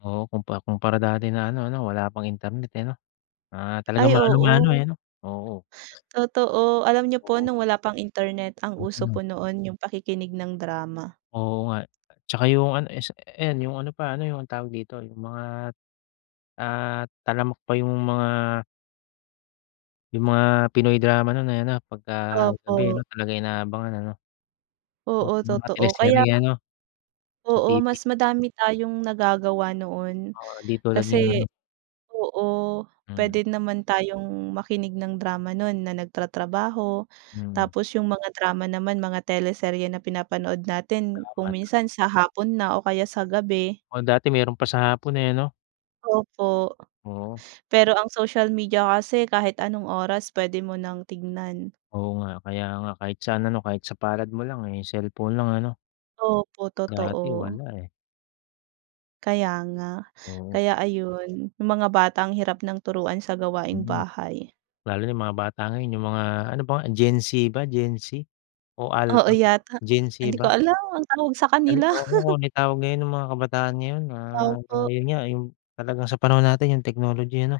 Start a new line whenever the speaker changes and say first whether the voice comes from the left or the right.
left: Oo kumpa kumpara dati na ano 'no, wala pang internet, eh, 'no? Ah talagang
right: Ay
left: mano-mano, eh,
right: oo.
left: ano? Oo.
right: Totoo, alam niyo po
left: Oo.
right: nung wala pang internet, ang uso
left: Mm.
right: po noon 'yung pakikinig ng drama.
left: Oo nga, tsaka 'yung ano is ayan 'yung ano pa, ano 'yung tawag dito, 'yung mga, ah, talamak pa yung mga yung mga Pinoy drama nun, eh, 'no, pagka gabi ano
right: Opo.
left: talagang inaabangan ano. O
right: Oo
left: may mga
right: totoo kaya
left: teleserye, ano? Sa
right: Oo,
left: TV.
right: mas madami tayong nagagawa noon
left: Oo, di tulad ngayon
right: kasi
left: ano.
right: oo,
left: Mm.
right: pwede naman tayong makinig ng drama nun na nagtratrabaho.
left: Mm.
right: Tapos 'yung mga drama naman mga teleserye na pinapanood natin
left: Drama
right: kung
left: tama.
right: minsan sa hapon na o kaya sa gabi.
left: O dati meron pa sa hapon, eh, 'no.
right: Opo,
left: Oo.
right: pero ang social media kasi kahit anong oras pwede mo ng tignan.
left: Oo nga kaya nga kahit sa ano, kahit sa palad mo lang, eh, cellphone lang ano?
right: Opo,
left: Dati
right: totoo.
left: wala, eh.
right: Kaya nga.
left: Oo.
right: Kaya ayun, 'yung mga bata ang hirap ng turuan sa gawaing
left: Hmm,
right: bahay.
left: lalo na 'yung mga bata ngayon 'yung mga, ano ba nga, Gen Z ba, Gen Z o
right: Oo
left: Alpha?
right: yata,
left: Gen Z
right: hindi ko
left: ba?
right: alam ang tawag sa
left: Ano,
right: kanila.
left: ewan ko kung anong tawag ngayon 'yung mga kabataan ngayon, ah
right: Opo.
left: 'yun nga 'yung talagang sa panahon natin 'yung technology ano.